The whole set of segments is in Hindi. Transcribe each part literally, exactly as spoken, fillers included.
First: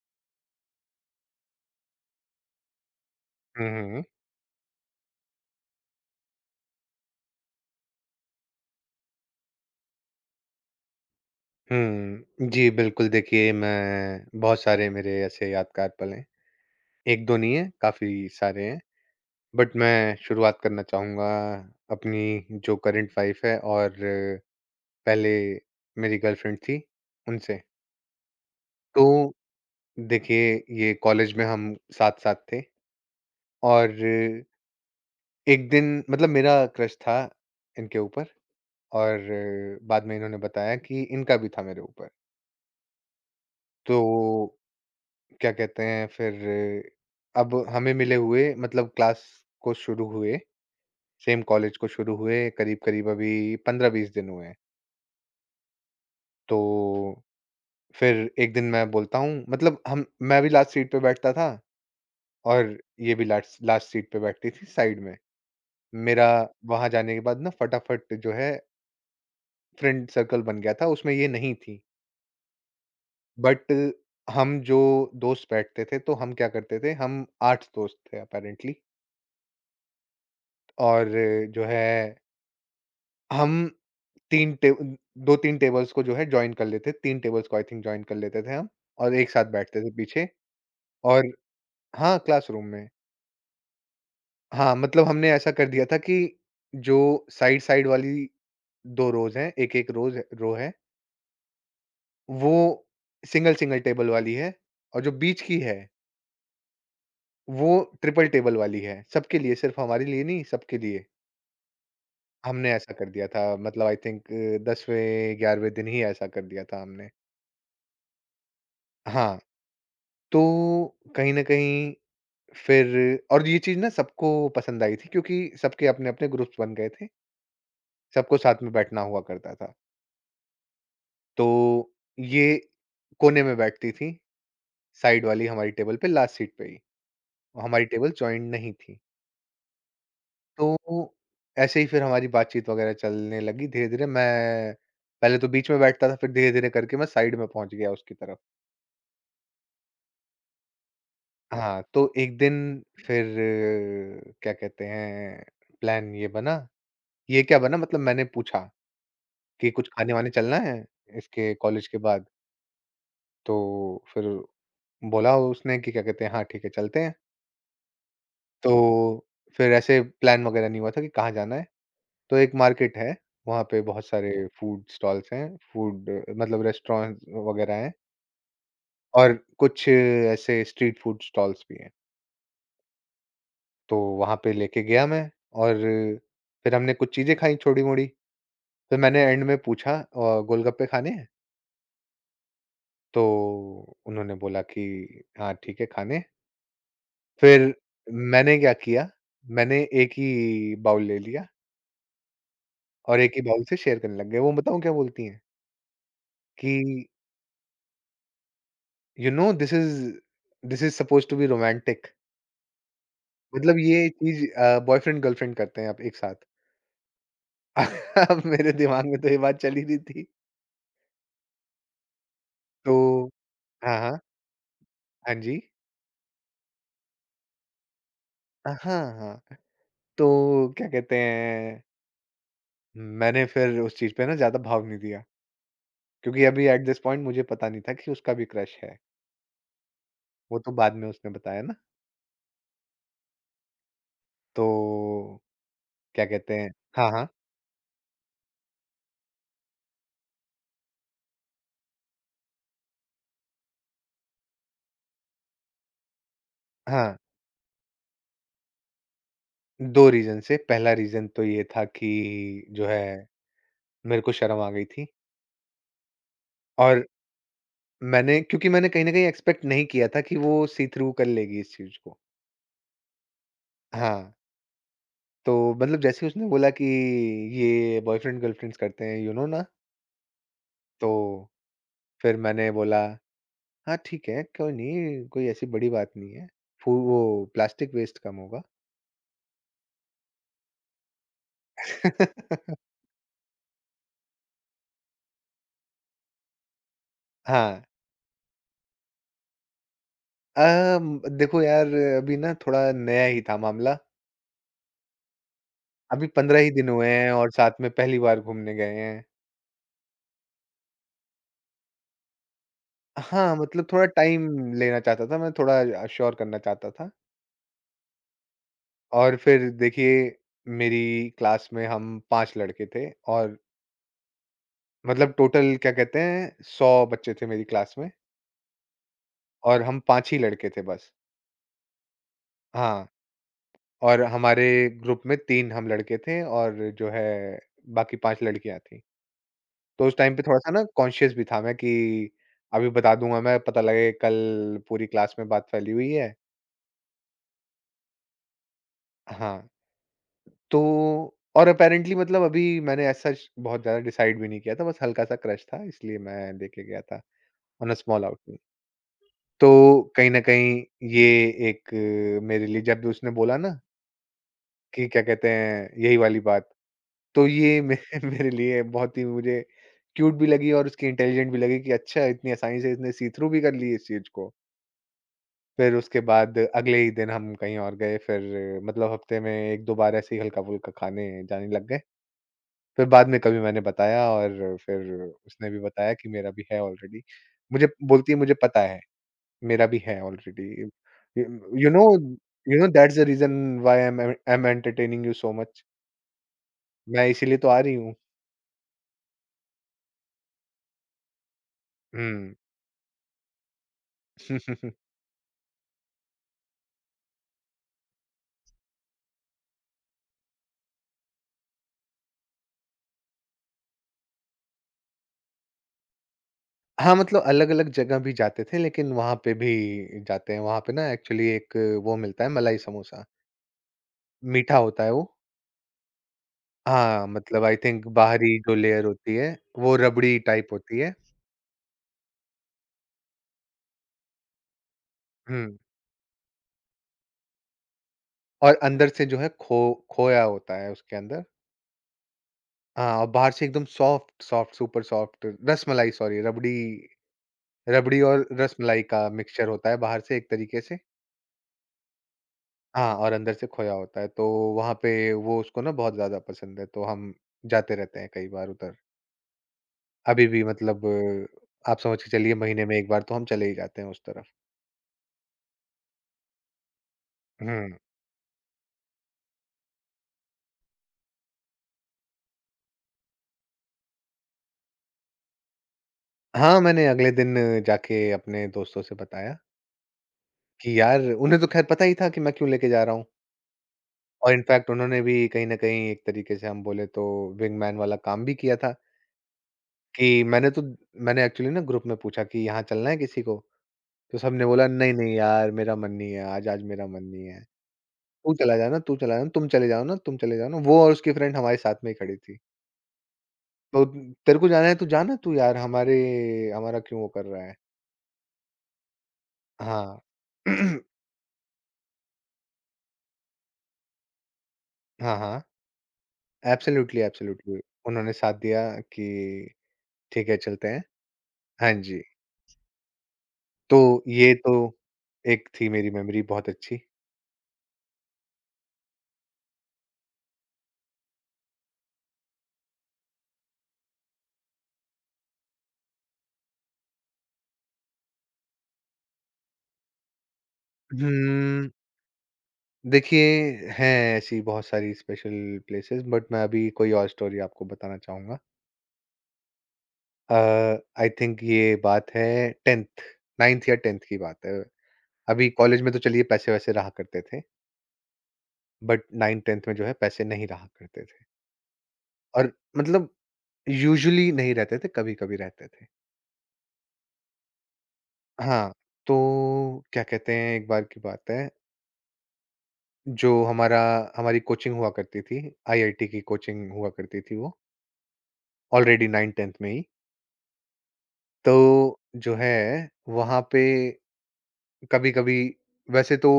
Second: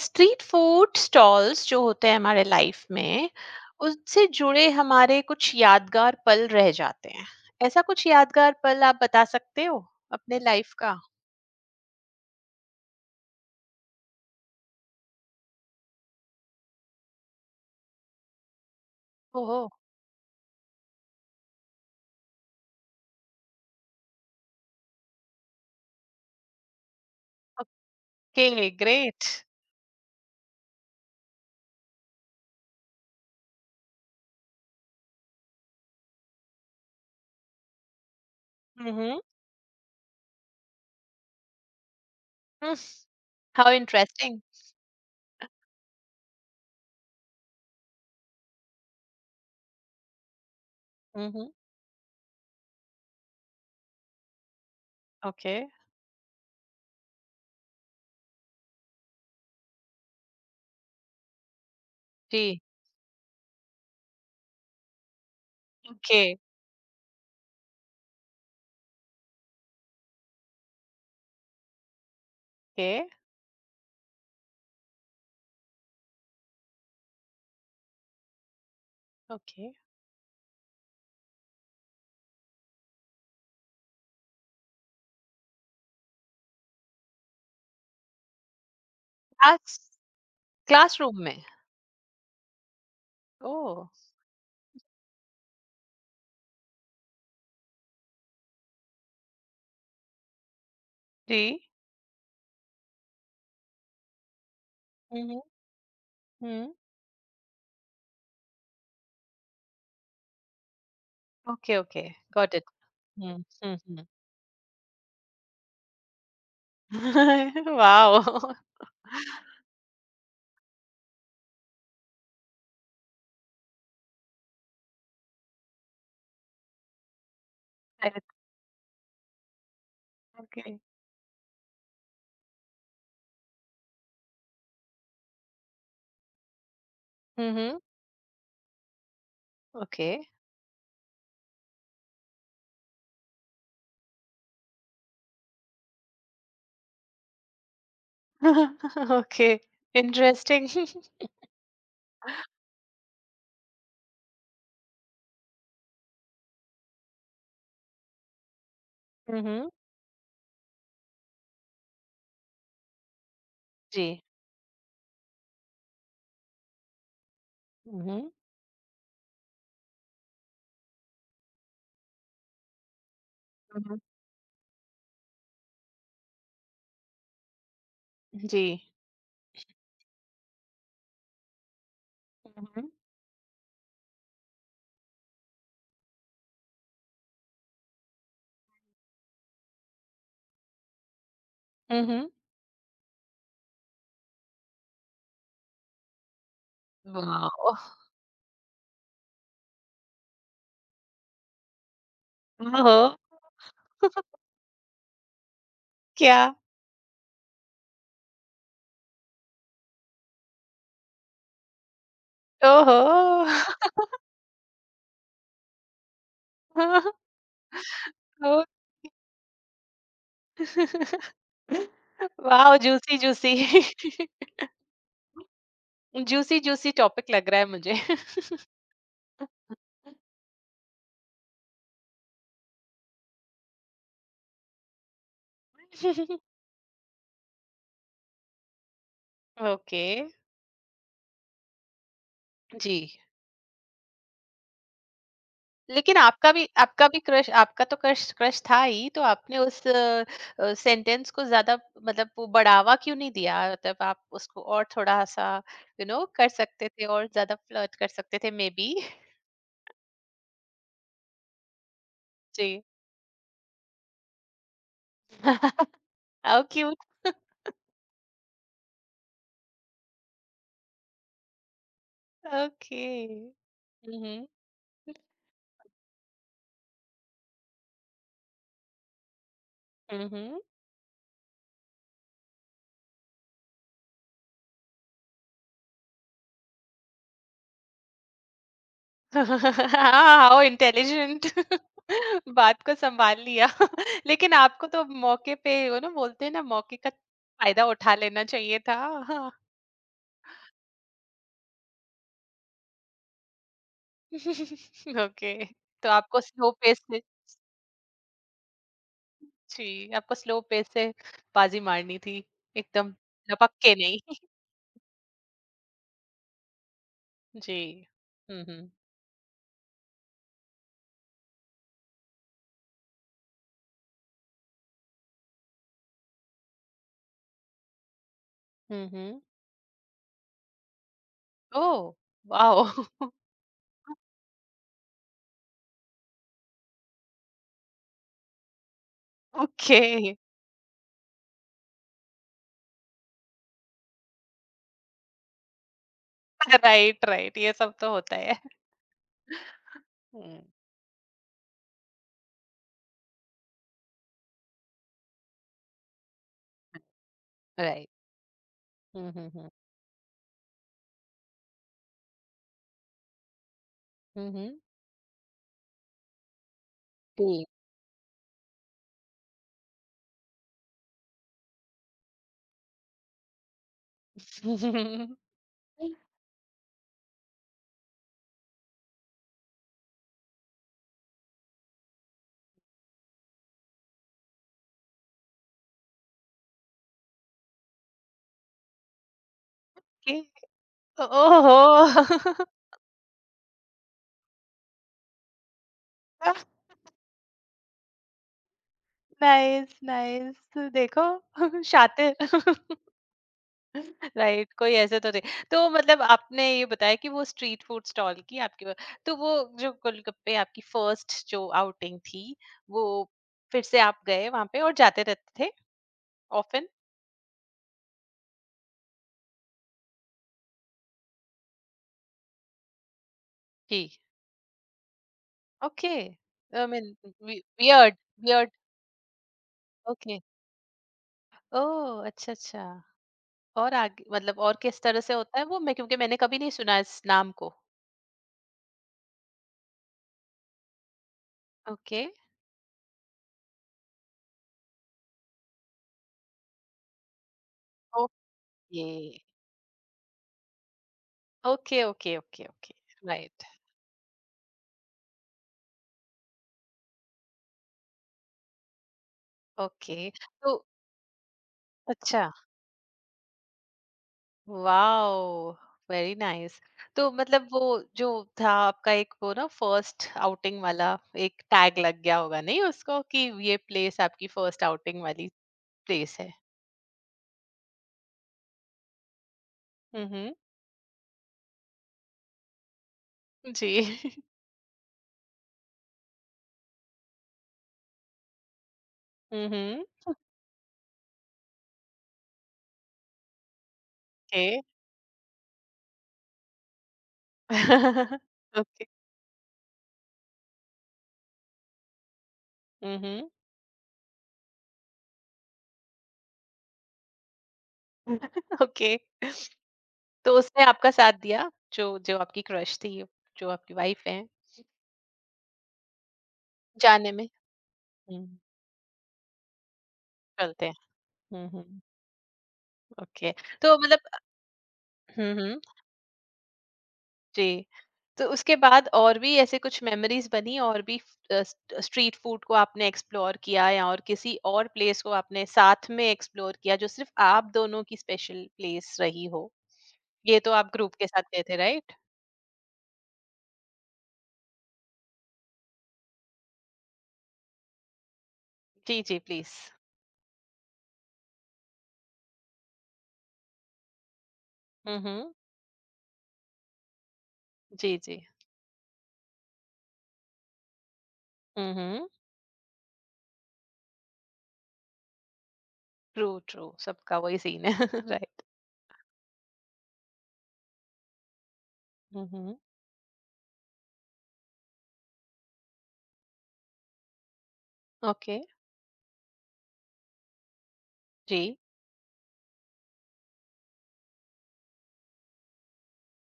स्ट्रीट फूड स्टॉल्स जो होते हैं हमारे लाइफ में हुँ, हुँ। उनसे जुड़े हमारे कुछ यादगार पल रह जाते हैं। ऐसा कुछ यादगार पल आप बता सकते हो अपने लाइफ का। हुँ। जी, बिल्कुल देखिए मैं बहुत सारे मेरे ऐसे यादगार पल हैं। एक दो नहीं है, काफ़ी सारे हैं। ओहो। बट मैं शुरुआत करना चाहूँगा अपनी जो करंट वाइफ़ है और पहले मेरी गर्लफ्रेंड थी, उनसे। ओके, तो ग्रेट। देखिए, ये कॉलेज में हम साथ-साथ थे और एक दिन मतलब मेरा क्रश था इनके ऊपर, हम्म। और बाद में इन्होंने बताया कि इनका भी था मेरे ऊपर। हाउ तो इंटरेस्टिंग। क्या कहते हैं, फिर अब हमें मिले हुए मतलब क्लास को शुरू हुए सेम हम्म। कॉलेज को शुरू हुए करीब करीब अभी पंद्रह बीस दिन हुए हैं। ओके। तो फिर एक दिन मैं बोलता हूँ मतलब हम मैं भी लास्ट सीट पे बैठता था जी। और ये भी लास्ट लास्ट सीट पे बैठती थी साइड में। ओके मेरा वहां जाने के बाद ना फटाफट जो है फ्रेंड सर्कल बन गया था, उसमें ये नहीं थी। ओके बट हम जो दोस्त बैठते थे, तो हम क्या करते थे, हम आठ दोस्त थे अपेरेंटली। ओके। और जो है, हम तीन टे दो तीन टेबल्स को जो है जॉइन कर लेते, तीन टेबल्स को आई थिंक जॉइन कर लेते थे हम, और एक साथ क्लास बैठते थे पीछे। क्लासरूम और में। हाँ, क्लासरूम में। ओ। हाँ, मतलब हमने ऐसा कर दिया था कि जो साइड-साइड वाली दो रोज़ हैं, एक-एक रोज़ रो है, जी। वो सिंगल-सिंगल टेबल वाली है, और जो बीच हम्म की है, हम्म। वो ट्रिपल टेबल वाली है, सबके लिए, सिर्फ़ हमारे लिए नहीं, सबके लिए। Okay okay, got it. हमने ऐसा कर दिया था, हम्म मतलब आई हम्म। थिंक 10वें 11वें दिन ही ऐसा कर दिया था हमने। वाओ। हाँ। तो कहीं न कहीं, फिर, और ये चीज़ ना सबको पसंद आई थी, क्योंकि सबके अपने-अपने ग्रुप्स बन गए थे, सबको साथ में बैठना हुआ करता था। ओके। तो ये कोने में बैठती थी, साइड वाली हमारी टेबल पे लास्ट सीट पे ही, और हम्म। हमारी टेबल जॉइंट नहीं थी। ओके। तो ऐसे ही फिर हमारी बातचीत वगैरह चलने लगी धीरे-धीरे। मैं पहले तो बीच में बैठता था, फिर धीरे-धीरे करके मैं साइड में पहुँच गया उसकी तरफ। Okay, interesting. हाँ, तो एक दिन फिर क्या कहते हैं, प्लान ये बना, ये क्या बना मतलब मैंने पूछा हम्म। कि कुछ खाने-वाने चलना है इसके कॉलेज के बाद? तो जी। फिर बोला उसने कि क्या कहते हैं, हाँ, ठीक है चलते हैं। हम्म तो फिर ऐसे प्लान वगैरह नहीं हुआ था कि कहाँ जाना है। तो एक मार्केट है, वहाँ पे हम्म, बहुत सारे फूड स्टॉल्स हैं, फूड मतलब रेस्टोरेंट वगैरह हैं, जी। और कुछ ऐसे स्ट्रीट फूड स्टॉल्स भी हैं। हम्म तो वहाँ पे लेके गया मैं, और फिर हमने कुछ चीज़ें खाई छोटी-मोटी। फिर मैंने एंड में पूछा, अ, "गोलगप्पे खाने हैं?" हम्म। तो उन्होंने बोला कि हाँ ठीक है खाने। फिर वाओ। मैंने क्या किया, मैंने एक ही बाउल ले लिया, ओहो। और एक ही बाउल से शेयर करने लग गए। वो बताऊँ क्या बोलती हैं क्या? कि you know, this is this is supposed to be romantic. ओहो। मतलब ये चीज़ अ, बॉयफ्रेंड गर्लफ्रेंड करते हैं अब एक साथ। अब ओ। मेरे दिमाग में तो ये बात चल ही रही थी। वाओ, तो जूसी जूसी। हाँ, हाँ। हाँ जी। जूसी जूसी टॉपिक लग रहा है मुझे। अ, हाँ, हाँ। तो क्या कहते हैं, मैंने फिर उस चीज़ पे ना ज़्यादा भाव नहीं दिया, क्योंकि अभी एट दिस पॉइंट मुझे पता नहीं था कि उसका भी क्रश है। ओके। वो तो बाद में उसने बताया ना। जी, तो लेकिन क्या आपका कहते भी, हैं, आपका हाँ, भी हाँ। क्रश, आपका तो क्रश क्रश था ही, तो आपने उस सेंटेंस को ज्यादा, मतलब वो बढ़ावा क्यों नहीं दिया? मतलब आप उसको और थोड़ा सा यू नो कर सकते थे, हाँ, और ज्यादा फ्लर्ट कर सकते थे मे बी। दो रीज़न से। पहला रीज़न तो ये था कि जी। जो है मेरे को शर्म आ गई थी, हाउ और क्यूट। मैंने क्योंकि मैंने कहीं न कहीं एक्सपेक्ट नहीं किया था कि वो सी थ्रू कर लेगी इस चीज़ को। ओके। हाँ, हम्म तो मतलब जैसे ही उसने बोला कि ये बॉयफ्रेंड गर्लफ्रेंड्स करते हैं, यू नो ना? हम्म। तो फिर मैंने बोला, हाँ, ठीक है, कोई नहीं, कोई ऐसी बड़ी बात नहीं है। फू, वो प्लास्टिक वेस्ट कम होगा। हाँ, हाउ इंटेलिजेंट। बात को संभाल लिया लेकिन आपको तो मौके पे, वो ना बोलते हैं ना, मौके का हाँ। फायदा उठा लेना चाहिए था। अम, देखो यार, अभी ना थोड़ा नया ही था मामला। ओके, तो अभी आपको पंद्रह ही स्लो दिन पेस हुए से, हैं और साथ में पहली बार घूमने गए हैं। जी, आपको स्लो पेस से बाजी मारनी थी एकदम, हाँ, लपक मतलब के थोड़ा नहीं। टाइम लेना चाहता था मैं, थोड़ा अश्योर करना चाहता था। जी। हम्म हम्म और फिर देखिए, मेरी क्लास में हम पाँच लड़के थे, और मतलब टोटल क्या कहते हैं, सौ बच्चे थे मेरी क्लास में, हम्म हम्म। और हम पाँच ही लड़के थे बस। ओ। वाओ। हाँ, और हमारे ग्रुप में तीन हम लड़के थे, और जो है, बाकी पाँच लड़कियाँ थीं। ओके। तो उस टाइम पे थोड़ा-सा ना कॉन्शियस भी था मैं कि अभी बता दूँगा मैं, पता लगे कल पूरी क्लास में बात फैली हुई है। Right right. ये सब तो होता है। हाँ, हम्म। तो और अपैरेंटली मतलब अभी मैंने एज़ सच बहुत ज़्यादा डिसाइड भी नहीं किया था, बस हल्का-सा क्रश था, इसलिए मैं लेके गया था on a right. Small outing. हम्म हम्म तो हम्म कहीं न कहीं ये एक अ, मेरे लिए, जब भी उसने बोला ना हम्म कि क्या कहते हैं, यही वाली बात, तो हम्म, ये मे मेरे लिए बहुत ही, मुझे क्यूट भी लगी और उसकी इंटेलिजेंट भी लगी कि अच्छा इतनी आसानी से इसने सी थ्रू भी कर ली इस चीज़ को। फिर उसके बाद अगले ही दिन हम कहीं और गए, फिर मतलब हफ़्ते में एक दो बार ऐसे ही हल्का-फुल्का खाने जाने लग गए। फिर बाद में कभी मैंने बताया, और फिर उसने भी बताया कि मेरा भी है ऑलरेडी। मुझे बोलती है, मुझे पता है, मेरा भी है ओके। ऑलरेडी। ओहो। You know you know that's the reason why I am I am entertaining you so much. मैं इसीलिए तो आ रही हूँ। नाइस नाइस, देखो। शातिर। हुँ। राइट, कोई ऐसे तो नहीं। तो मतलब आपने ये बताया कि वो स्ट्रीट फूड स्टॉल की आपकी वो- तो वो जो गोलगप्पे, आपकी फर्स्ट जो आउटिंग थी, वो फिर से आप गए वहां पे और जाते रहते थे ऑफन? हाँ, मतलब अलग-अलग जगह भी जाते थे, लेकिन वहाँ पे भी जाते हैं। वहाँ पे ना एक्चुअली एक वो मिलता है, मलाई समोसा, जी। मीठा होता है वो। ओके। आई मीन, हाँ, मतलब आई थिंक वियर्ड बाहरी वियर्ड। जो लेयर होती है, वो रबड़ी ओके। टाइप होती है। ओह, अच्छा अच्छा। और आगे मतलब और किस तरह से होता है हुँ, वो? मैं, क्योंकि मैंने कभी नहीं सुना इस नाम को। और अंदर से जो है खो खोया होता है उसके अंदर। ओके हाँ, और बाहर से एकदम soft soft, super soft rasmalai, sorry rabri rabri okay और रसमलाई का मिक्सचर होता है बाहर से एक तरीके से। Okay okay. Okay okay. हाँ, और अंदर राइट। से खोया होता है, तो वहाँ पे वो, उसको ना बहुत ज़्यादा पसंद है, तो हम जाते रहते हैं कई बार उधर। ओके। अभी भी तो मतलब आप समझ के अच्छा, चलिए महीने में एक बार तो हम चले ही जाते हैं उस तरफ। वाओ! Very nice. तो मतलब वो हुँ। जो था आपका, एक वो ना फर्स्ट आउटिंग वाला एक टैग लग गया होगा नहीं उसको कि ये प्लेस आपकी फर्स्ट आउटिंग वाली प्लेस है? हाँ, मैंने अगले दिन जाके अपने दोस्तों से बताया हुँ हुँ। कि यार, उन्हें तो ख़ैर पता ही था कि मैं क्यों लेके जा रहा हूँ, जी। और इनफ़ैक्ट उन्होंने भी कहीं न कहीं एक तरीके से, हम बोले तो विंगमैन वाला काम भी किया था। हुँ हुँ। कि मैंने तो मैंने एक्चुअली ना ग्रुप में पूछा कि यहाँ चलना है किसी को? तो ओके। सबने बोला, "नहीं, नहीं यार, मेरा मन नहीं है आज, आज मेरा मन नहीं है। तू चला जाना, ओके। तू चला जाना, तुम चले जाओ ना, तुम चले जाओ ना।" वो और उसकी फ्रेंड हमारे साथ में ही खड़ी थी। हुँ हुँ। तो, "तेरे को जाना है तो जा ना तू यार, हमारे हमारा क्यों वो कर रहा है?" ओके। हाँ। तो उसने आपका साथ दिया, जो जो आपकी क्रश थी, जो आपकी वाइफ हैं, हाँ, हाँ। एब्सोल्युटली, जाने में? एब्सोल्युटली। उन्होंने हुँ, साथ दिया कि ठीक है चलते चलते हैं। हैं। हुँ हाँ हुँ। जी, ओके। तो तो मतलब, ये तो हुँ एक हुँ, थी मेरी मेमोरी, बहुत अच्छी। जी। तो उसके बाद और भी ऐसे कुछ मेमोरीज़ बनी, और भी फ अ, स्ट स्ट्रीट फूड को आपने एक्सप्लोर किया या और किसी और प्लेस को आपने साथ में एक्सप्लोर किया जो सिर्फ़ आप दोनों की स्पेशल प्लेस रही हो? ये तो आप ग्रुप के साथ गए थे हुँ, राइट? देखिए, हैं ऐसी बहुत सारी स्पेशल प्लेसेस, बट मैं अभी कोई और स्टोरी आपको बताना चाहूँगा। जी जी, प्लीज़। अ, आई थिंक ये बात है टेन्थ नाइंथ या टेन्थ की बात है। हुँ हुँ। अभी कॉलेज में तो चलिए पैसे-वैसे रहा करते थे, जी जी। बट नौवीं-दसवीं में जो है पैसे नहीं रहा करते थे, हुँ हुँ। और मतलब यूजुअली नहीं रहते थे, कभी-कभी रहते थे। ट्रू ट्रू, सबका वही सीन है। राइट। हाँ, तो क्या कहते हैं, एक बार की बात है, हुँ हुँ। जो हमारा हमारी कोचिंग हुआ करती थी, आईआईटी की कोचिंग हुआ करती थी वो, ओके। ऑलरेडी नाइंथ-टेन्थ में ही। जी। तो जो है, वहाँ पे कभी-कभी, वैसे तो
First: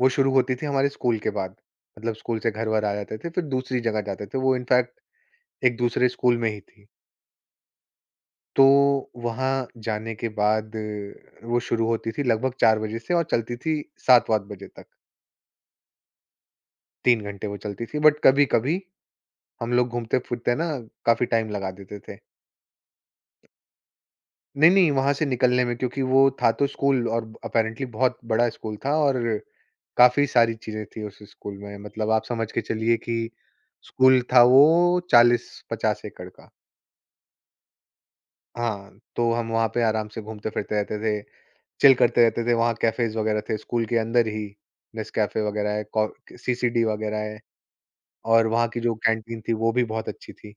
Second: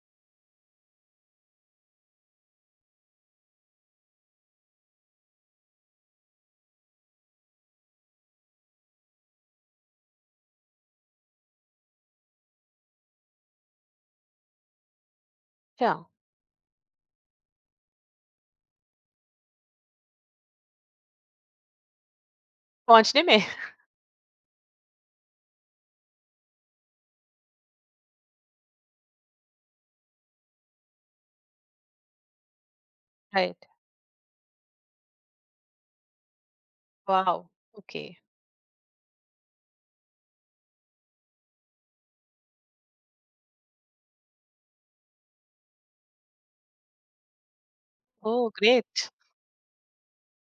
वो शुरू होती थी हमारे स्कूल के बाद, मतलब स्कूल से घर-वर आ जाते थे, फिर दूसरी जगह जाते थे, वो इनफैक्ट एक दूसरे स्कूल में ही थी। तो वहाँ जाने के बाद अ, वो शुरू होती थी लगभग चार बजे से, और चलती थी सात आठ बजे तक, अच्छा, तीन घंटे वो चलती थी, बट कभी-कभी हम लोग घूमते-फिरते ना काफ़ी टाइम लगा देते थे। पहुँचने में? नहीं, नहीं, वहाँ से निकलने में, क्योंकि वो था तो स्कूल, और अपैरेंटली बहुत बड़ा स्कूल था, और काफ़ी सारी चीज़ें थी उस स्कूल में। मतलब आप समझ के चलिए कि राइट। स्कूल था वो चालीस पचास एकड़ का। वॉव! ओके। हाँ, तो हम वहाँ पे आराम से घूमते-फिरते रहते थे, चिल करते रहते थे। वहाँ कैफ़ेज़ वगैरह थे स्कूल के अंदर ही, नेस्कैफ़े वगैरह है, कॉ सीसीडी वगैरह है, और ओह, वहाँ की जो ग्रेट! कैंटीन थी वो भी बहुत अच्छी थी।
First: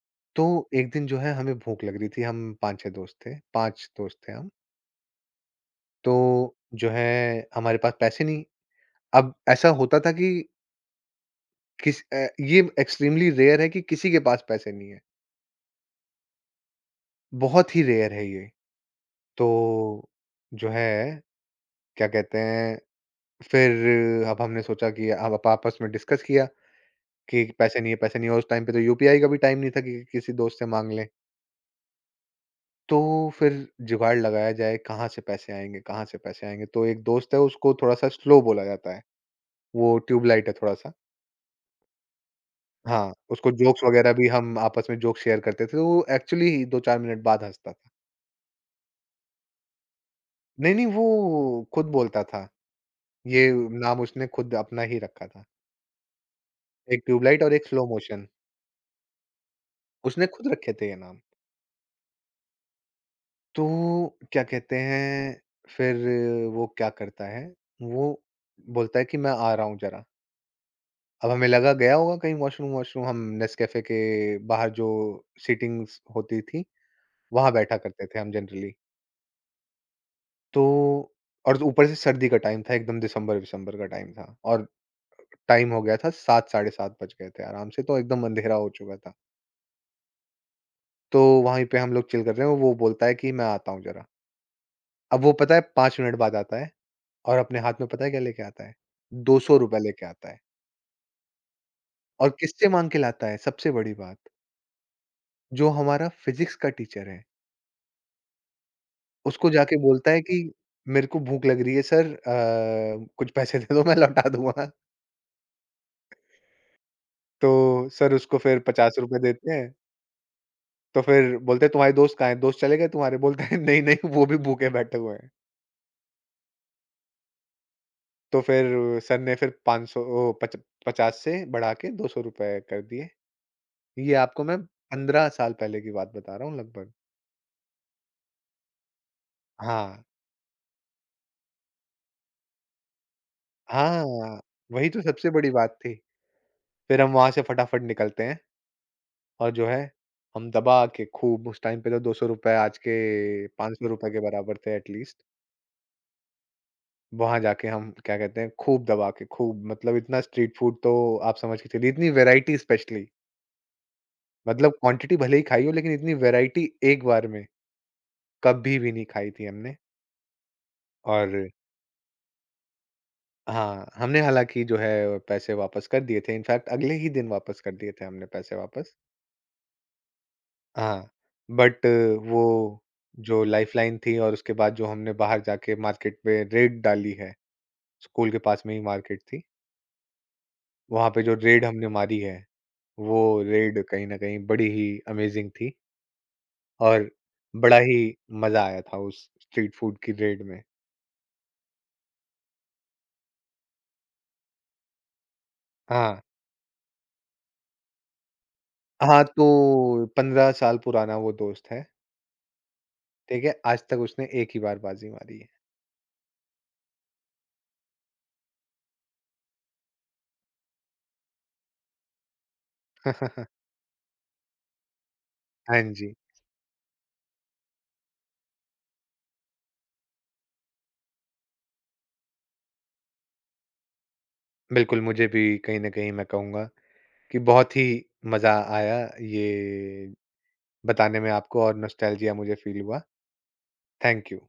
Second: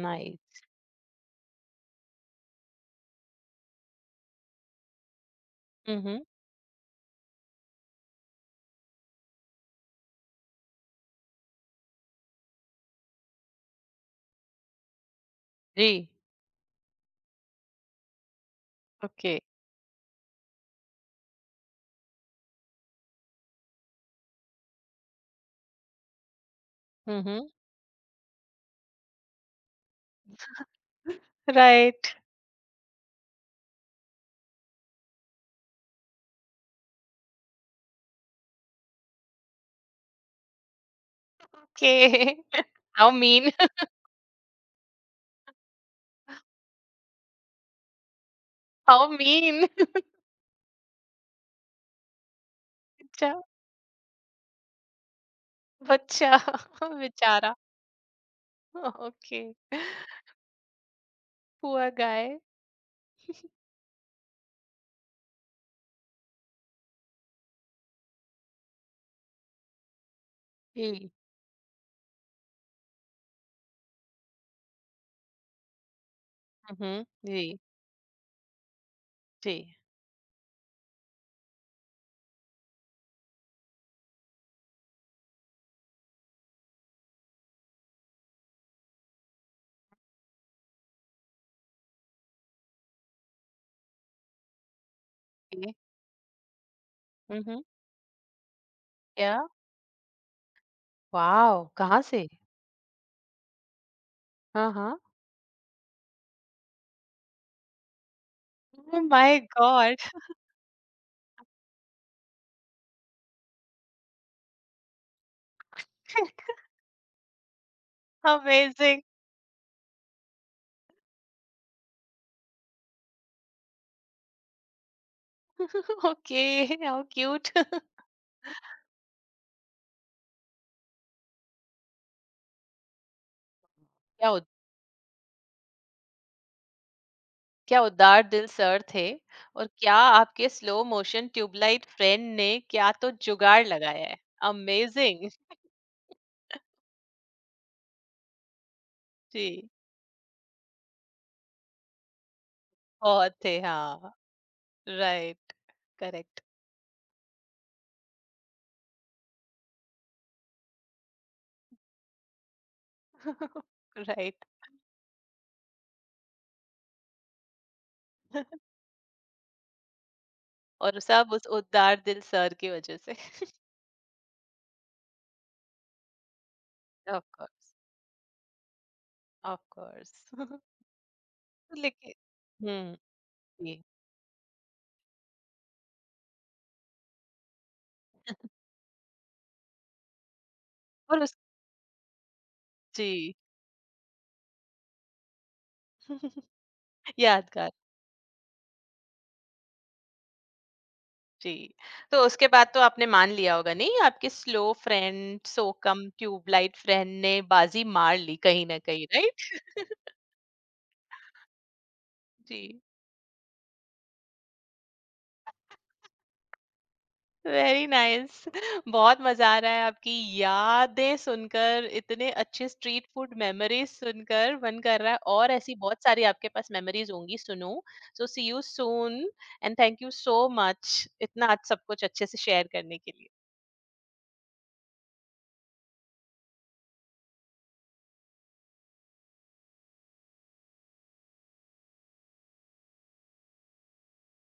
नाइस। तो एक दिन जो है, हमें भूख लग रही थी, हम पाँच छह दोस्त थे, पाँच दोस्त थे हम। हुँ हुँ। तो जो है, हमारे पास पैसे नहीं। अब ऐसा होता था कि किस अ, ये एक्सट्रीमली रेयर है कि किसी के पास पैसे नहीं है, जी। बहुत ही रेयर है ये। ओके। तो जो है, क्या कहते हैं, फिर अब हमने सोचा कि, अब आप आपस में डिस्कस किया हुँ कि हुँ। पैसे नहीं है, पैसे नहीं है, और उस टाइम पे तो यूपीआई का भी टाइम नहीं था कि किसी दोस्त से माँग लें। राइट। तो फिर जुगाड़ लगाया जाए कहाँ से पैसे आएँगे, कहाँ से पैसे आएँगे? तो एक दोस्त है, उसको थोड़ा-सा स्लो बोला जाता है, वो ट्यूबलाइट है थोड़ा-सा। ओके। हाउ हाँ, उसको मीन, जोक्स वग़ैरह भी, हम आपस में जोक शेयर करते थे, तो वो एक्चुअली दो चार मिनट बाद हँसता था। How mean. नहीं, नहीं, वो खुद बोलता था, अच्छा, ये नाम उसने खुद अपना ही रखा था। बच्चा एक ट्यूबलाइट और बेचारा। एक स्लो मोशन, ओके। उसने खुद रखे थे ये नाम। Poor guy. तो क्या कहते हैं, फिर वो क्या करता है, वो बोलता है कि मैं आ रहा हूँ ज़रा। जी। अब हमें लगा गया होगा कहीं वॉशरूम वॉशरूम। हम नेस्कैफ़े के बाहर जो सीटिंग्स होती थी, हम्म। वहाँ जी। बैठा करते थे हम जनरली। जी। तो, और तो ऊपर से सर्दी का टाइम था, एकदम दिसंबर-विसंबर का टाइम था, और टाइम हो गया था सात, साढ़े सात बज गए थे आराम से, तो एकदम अंधेरा हो चुका था। तो वहीं पे हम लोग चिल कर रहे हैं, वो बोलता है कि मैं आता हूँ ज़रा। अब वो पता है ओके। पाँच मिनट बाद आता है, और अपने हम्म। हाथ में पता है क्या लेके आता है? या, ₹दो सौ लेके आता है। वाओ, कहाँ से? और किससे माँग के लाता है सबसे बड़ी बात? हाँ हाँ। जो हमारा फ़िज़िक्स का टीचर है। ओह माय उसको जाके गॉड। बोलता है कि मेरे को भूख लग रही है सर, अ, कुछ पैसे दे दो, मैं लौटा दूँगा। तो सर उसको फिर 50 अमेजिंग। रुपए देते हैं, तो फिर बोलते हैं, तुम्हारे दोस्त कहाँ हैं? दोस्त चले गए तुम्हारे? बोलता है, नहीं, नहीं, वो भी भूखे बैठे हुए हैं। ओके। How cute. तो फिर सर ने फिर पाँच सौ ओ पच पचास से बढ़ा के ₹दो सौ कर दिए। ये क्या आपको उद- मैं पंद्रह साल पहले की बात बता रहा हूँ लगभग। क्या उदार दिल सर थे! और क्या हाँ। आपके स्लो मोशन ट्यूबलाइट फ्रेंड ने क्या तो जुगाड़ लगाया है! हाँ, वही तो अमेजिंग। सबसे बड़ी बात थी। फिर हम वहाँ से फटाफट निकलते हैं। और जो जी। है, हम दबा के खूब, उस टाइम पे तो ₹दो सौ आज के बहुत थे, ₹पाँच सौ हाँ। के बराबर थे एटलीस्ट। राइट। करेक्ट। वहाँ जाके हम, क्या कहते हैं, खूब दबा के, खूब, मतलब इतना स्ट्रीट फूड तो, आप समझ के चलिए इतनी वैरायटी स्पेशली, राइट। मतलब क्वांटिटी भले ही खाई हो, लेकिन इतनी वैरायटी एक बार में कभी भी नहीं खाई थी हमने। और सब उस और उदार दिल सर की वजह से। हाँ, हमने हालाँकि जो है पैसे वापस कर दिए थे, इनफैक्ट अगले ही ऑफ दिन वापस कर कोर्स, दिए थे हमने पैसे वापस। Of course. हाँ, बट लेकिन, वो हम्म, जो जी। लाइफ़लाइन थी, और उसके बाद जो हमने बाहर जाके मार्केट में रेड डाली है, स्कूल के पास में ही मार्केट थी, वहाँ पे और जो उस, रेड हमने मारी है, वो जी। रेड कहीं न कहीं बड़ी ही अमेज़िंग थी, और यादगार। बड़ा ही मज़ा आया था उस स्ट्रीट फूड की रेड में। जी। तो उसके बाद तो आपने मान लिया होगा नहीं, आपके स्लो फ्रेंड सोकम हाँ, ट्यूबलाइट फ्रेंड ने बाजी मार ली कहीं ना कहीं, हाँ, राइट। तो पंद्रह साल पुराना वो दोस्त है, जी। ठीक है? आज तक उसने एक ही बार बाजी मारी है। Very nice. बहुत मजा आ रहा है आपकी यादें सुनकर, इतने अच्छे स्ट्रीट फूड मेमोरीज सुनकर, मन कर रहा है, और ऐसी हाँ बहुत जी, सारी आपके पास मेमोरीज होंगी सुनो। So see you soon, and thank you so much इतना आज सब कुछ अच्छे से शेयर करने के लिए। बिल्कुल, मुझे भी कहीं न कहीं, मैं कहूँगा कि बहुत ही मज़ा आया ये बताने में आपको, और नॉस्टैल्जिया मुझे फ़ील हुआ। Thank you.